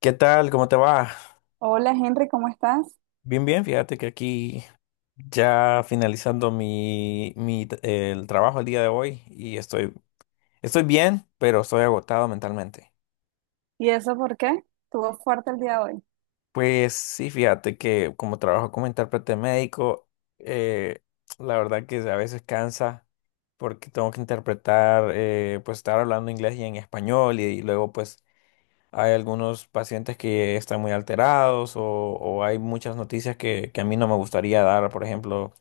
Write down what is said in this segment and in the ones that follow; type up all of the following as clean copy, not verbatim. ¿Qué tal? ¿Cómo te va? Hola Henry, ¿cómo estás? Bien, bien, fíjate que aquí ya finalizando el trabajo el día de hoy y estoy bien, pero estoy agotado mentalmente. ¿Y eso por qué? ¿Estuvo fuerte el día de hoy? Pues sí, fíjate que como trabajo como intérprete médico, eh, la verdad que a veces cansa porque tengo que interpretar, pues estar hablando inglés y en español y luego pues hay algunos pacientes que están muy alterados o hay muchas noticias que a mí no me gustaría dar, por ejemplo.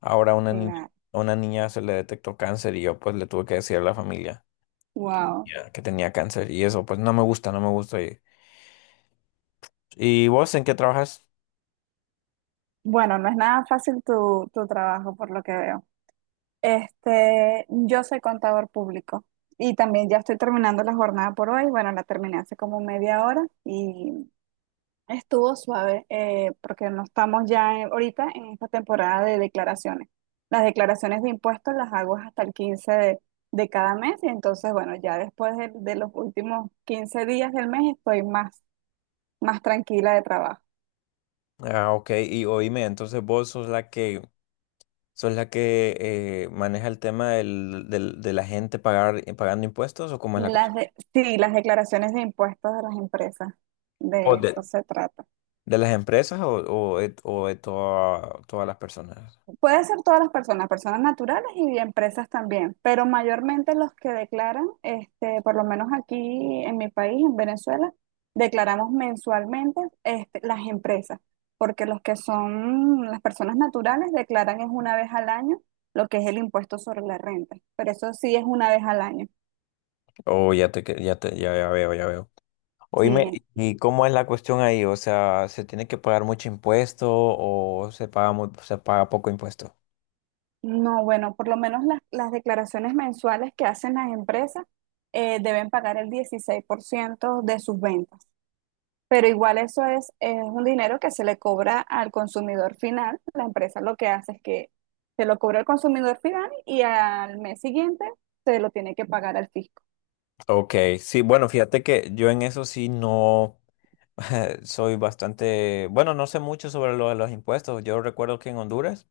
Ahora una niña, Claro. a una niña se le detectó cáncer y yo pues le tuve que decir a la familia Wow. ya, que tenía cáncer y eso pues no me gusta, no me gusta. ¿Y vos en qué trabajas? Bueno, no es nada fácil tu trabajo, por lo que veo. Yo soy contador público y también ya estoy terminando la jornada por hoy. Bueno, la terminé hace como media hora. Y estuvo suave, porque no estamos ya ahorita en esta temporada de declaraciones. Las declaraciones de impuestos las hago hasta el 15 de cada mes. Y entonces, bueno, ya después de los últimos 15 días del mes estoy más tranquila de trabajo. Ah, ok, y oíme, entonces vos sos la que maneja el tema de la gente pagar, pagando impuestos, ¿o cómo es la cosa? Sí, las declaraciones de impuestos de las empresas, ¿O de de, eso se trata. ¿De las empresas todas las personas? Puede ser todas las personas, personas naturales y empresas también, pero mayormente los que declaran, por lo menos aquí en mi país, en Venezuela, declaramos mensualmente, las empresas, porque los que son las personas naturales declaran es una vez al año lo que es el impuesto sobre la renta, pero eso sí es una vez al año. O ya te, que- ya te, ya, Ya veo, ya veo. Oíme, Sí, ¿y cómo es la cuestión ahí? O sea, ¿se tiene que pagar mucho impuesto o se paga poco impuesto? no, bueno, por lo menos las declaraciones mensuales que hacen las empresas deben pagar el 16% de sus ventas. Pero igual eso es un dinero que se le cobra al consumidor final. La empresa lo que hace es que se lo cobra al consumidor final y al mes siguiente se lo tiene que pagar al fisco. Ok, sí, bueno, fíjate que yo en eso sí no soy bastante, bueno, no sé mucho sobre lo de los impuestos. Yo recuerdo que en Honduras,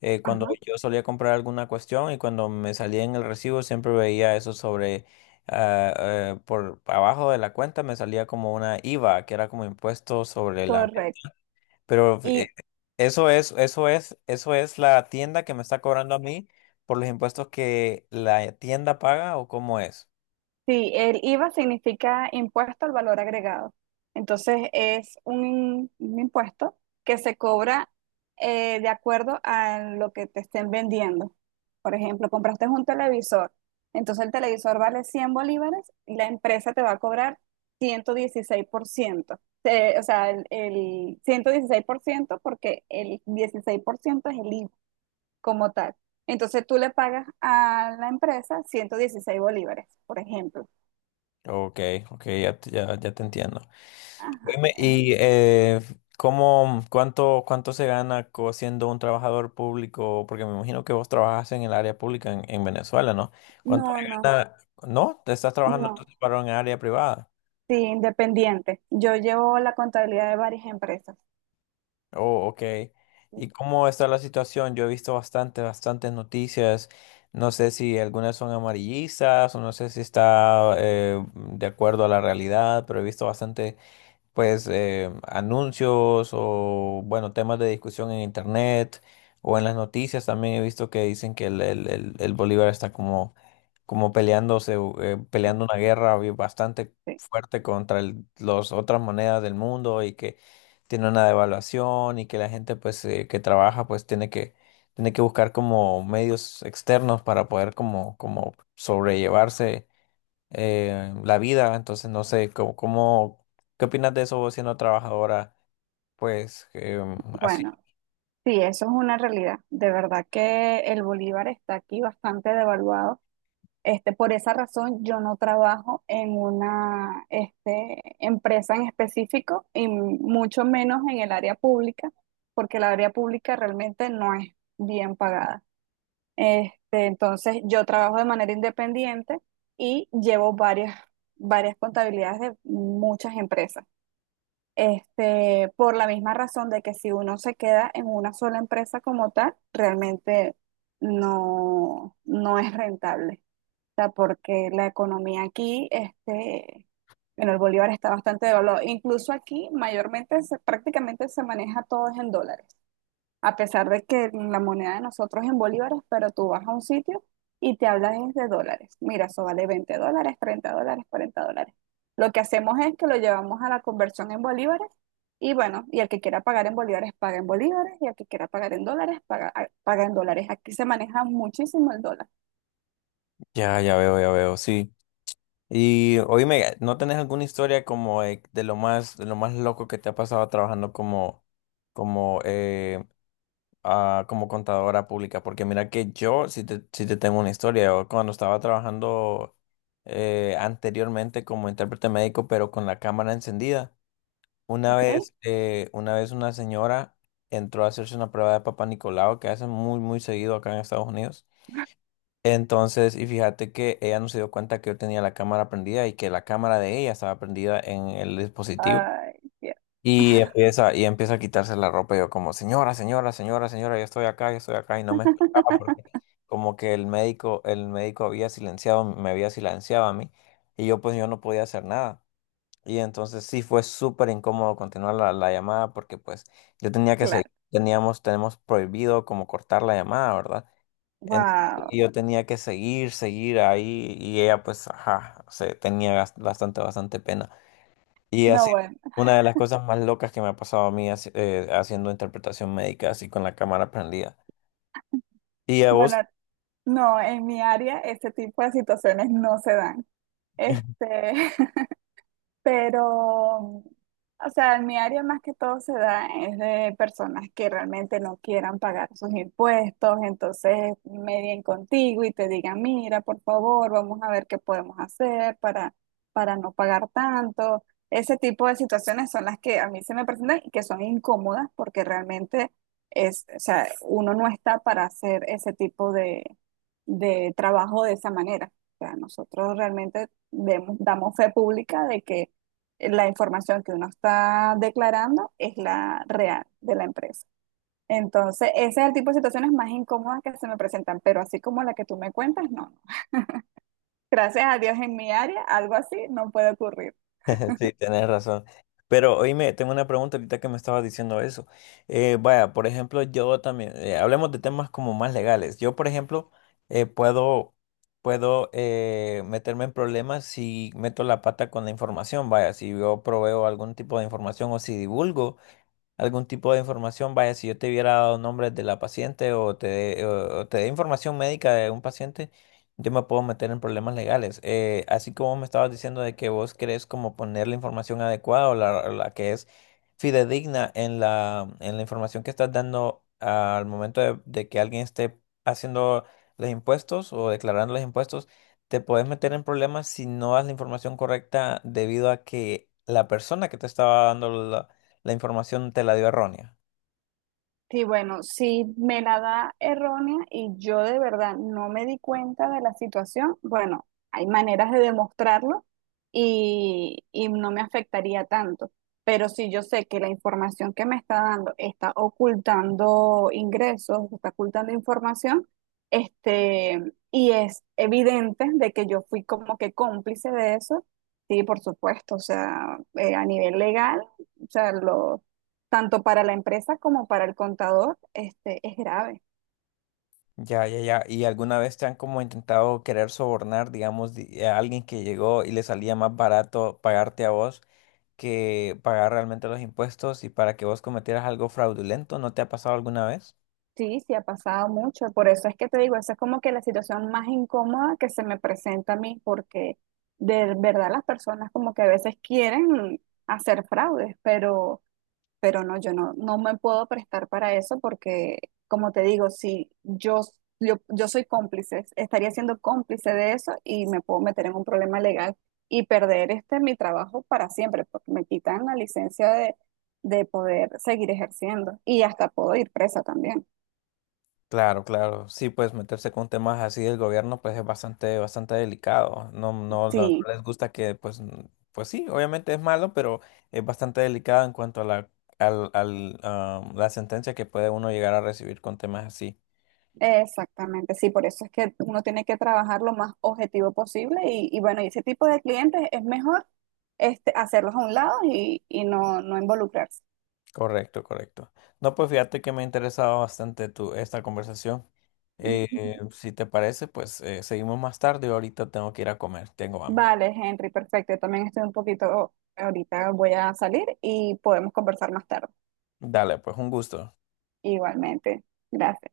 cuando Ajá, yo solía comprar alguna cuestión y cuando me salía en el recibo, siempre veía eso sobre, por abajo de la cuenta me salía como una IVA, que era como impuesto sobre la... correcto. Pero Y eso es, eso es, eso es la tienda que me está cobrando a mí por los impuestos que la tienda paga, o cómo es. sí, el IVA significa impuesto al valor agregado. Entonces, es un impuesto que se cobra, de acuerdo a lo que te estén vendiendo. Por ejemplo, compraste un televisor, entonces el televisor vale 100 bolívares y la empresa te va a cobrar 116%. O sea, el ciento dieciséis por ciento, porque el 16% es el IVA como tal. Entonces tú le pagas a la empresa 116 bolívares, por ejemplo. Ok, ok, ya, ya te entiendo. Ajá. Oíme, y ¿cómo, cuánto se gana siendo un trabajador público? Porque me imagino que vos trabajas en el área pública en Venezuela, ¿no? ¿Cuánto se No, no, gana? ¿No? ¿Te estás trabajando no. entonces para un área privada? Sí, independiente. Yo llevo la contabilidad de varias empresas. Oh, ok. Sí. ¿Y cómo está la situación? Yo he visto bastante, bastantes noticias. No sé si algunas son amarillistas o no sé si está de acuerdo a la realidad, pero he visto bastante pues anuncios o bueno, temas de discusión en internet o en las noticias también he visto que dicen que el bolívar está como, como peleándose, peleando una guerra bastante Sí, fuerte contra las otras monedas del mundo y que tiene una devaluación y que la gente pues que trabaja pues tiene que buscar como medios externos para poder como como sobrellevarse la vida. Entonces, no sé, ¿qué opinas de eso vos siendo trabajadora? Pues así. bueno, sí, eso es una realidad. De verdad que el bolívar está aquí bastante devaluado. Por esa razón, yo no trabajo en una empresa en específico, y mucho menos en el área pública, porque el área pública realmente no es bien pagada. Entonces, yo trabajo de manera independiente y llevo varias contabilidades de muchas empresas. Por la misma razón de que si uno se queda en una sola empresa como tal, realmente no es rentable, sea, porque la economía aquí, bueno, el bolívar está bastante devaluado. Incluso aquí, mayormente, prácticamente se maneja todo es en dólares. A pesar de que la moneda de nosotros es en bolívares, pero tú vas a un sitio y te hablas es de dólares. Mira, eso vale 20 dólares, 30 dólares, 40 dólares. Lo que hacemos es que lo llevamos a la conversión en bolívares, y bueno, y el que quiera pagar en bolívares, paga en bolívares, y el que quiera pagar en dólares, paga en dólares. Aquí se maneja muchísimo el dólar, Ya, ya veo, sí. Y oíme, ¿no tenés alguna historia como de lo más loco que te ha pasado trabajando como, como, como contadora pública? Porque mira que yo sí te tengo una historia. Yo cuando estaba trabajando anteriormente como intérprete médico, pero con la cámara encendida. Una ¿ok? vez, una vez una señora entró a hacerse una prueba de Papá Nicolau, que hacen muy, muy seguido acá en Estados Unidos. Entonces, y fíjate que ella no se dio cuenta que yo tenía la cámara prendida y que la cámara de ella estaba prendida en el dispositivo. Ay, Dios. Y y empieza a quitarse la ropa. Y yo como, señora, señora, señora, señora, yo estoy acá, yo estoy acá. Y no me escuchaba porque como que el médico había silenciado, me había silenciado a mí. Y yo pues yo no podía hacer nada. Y entonces sí fue súper incómodo continuar la llamada porque pues yo tenía que seguir, Claro. teníamos, tenemos prohibido como cortar la llamada, ¿verdad? Y Wow. yo tenía que seguir, seguir ahí, y ella pues, ajá, bastante, bastante pena. Y No, así, bueno. una de las cosas más locas que me ha pasado a mí haciendo interpretación médica así con la cámara prendida. ¿Y a Bueno, vos? no, en mi área ese tipo de situaciones no se dan. Este, Pero, o sea, en mi área más que todo se da es de personas que realmente no quieran pagar sus impuestos, entonces medien contigo y te digan, mira, por favor, vamos a ver qué podemos hacer para no pagar tanto. Ese tipo de situaciones son las que a mí se me presentan, y que son incómodas porque realmente o sea, uno no está para hacer ese tipo de trabajo de esa manera. O sea, nosotros realmente damos fe pública de que la información que uno está declarando es la real de la empresa. Entonces, ese es el tipo de situaciones más incómodas que se me presentan, pero así como la que tú me cuentas, no. Gracias a Dios en mi área, algo así no puede ocurrir. Sí, tenés razón. Pero oíme, tengo una pregunta ahorita que me estaba diciendo eso. Vaya, por ejemplo, yo también, hablemos de temas como más legales. Yo, por ejemplo, eh, puedo, puedo meterme en problemas si meto la pata con la información, vaya, si yo proveo algún tipo de información o si divulgo algún tipo de información, vaya, si yo te hubiera dado nombres de la paciente o te, o te dé información médica de un paciente, yo me puedo meter en problemas legales. Así como me estabas diciendo de que vos querés como poner la información adecuada o o la que es fidedigna en en la información que estás dando al momento de que alguien esté haciendo los impuestos o declarando los impuestos, te puedes meter en problemas si no das la información correcta, debido a que la persona que te estaba dando la información te la dio errónea. Sí, bueno, si me la da errónea y yo de verdad no me di cuenta de la situación, bueno, hay maneras de demostrarlo y no me afectaría tanto. Pero si yo sé que la información que me está dando está ocultando ingresos, está ocultando información, este, y es evidente de que yo fui como que cómplice de eso, sí, por supuesto, o sea, a nivel legal, o sea, lo, tanto para la empresa como para el contador, es grave. Ya, ya, ya. ¿Y alguna vez te han como intentado querer sobornar, digamos, a alguien que llegó y le salía más barato pagarte a vos que pagar realmente los impuestos, y para que vos cometieras algo fraudulento? ¿No te ha pasado alguna vez? Sí, sí ha pasado mucho. Por eso es que te digo, esa es como que la situación más incómoda que se me presenta a mí, porque de verdad las personas como que a veces quieren hacer fraudes, pero no, yo no me puedo prestar para eso porque, como te digo, si yo, yo soy cómplice, estaría siendo cómplice de eso y me puedo meter en un problema legal y perder este mi trabajo para siempre, porque me quitan la licencia de poder seguir ejerciendo y hasta puedo ir presa también. Claro, claro. Sí, pues meterse con temas así del gobierno pues es bastante, bastante delicado. No, no, no, no Sí, les gusta que pues, pues sí, obviamente es malo, pero es bastante delicado en cuanto a la, al, al, ah, la sentencia que puede uno llegar a recibir con temas así. exactamente, sí, por eso es que uno tiene que trabajar lo más objetivo posible y bueno, y ese tipo de clientes es mejor hacerlos a un lado y no involucrarse. Correcto, correcto. No, pues fíjate que me ha interesado bastante tu, esta conversación. Si te parece, pues seguimos más tarde. Ahorita tengo que ir a comer, tengo hambre. Vale, Henry, perfecto. Yo también estoy un poquito, ahorita voy a salir y podemos conversar más tarde. Dale, pues un gusto. Igualmente. Gracias.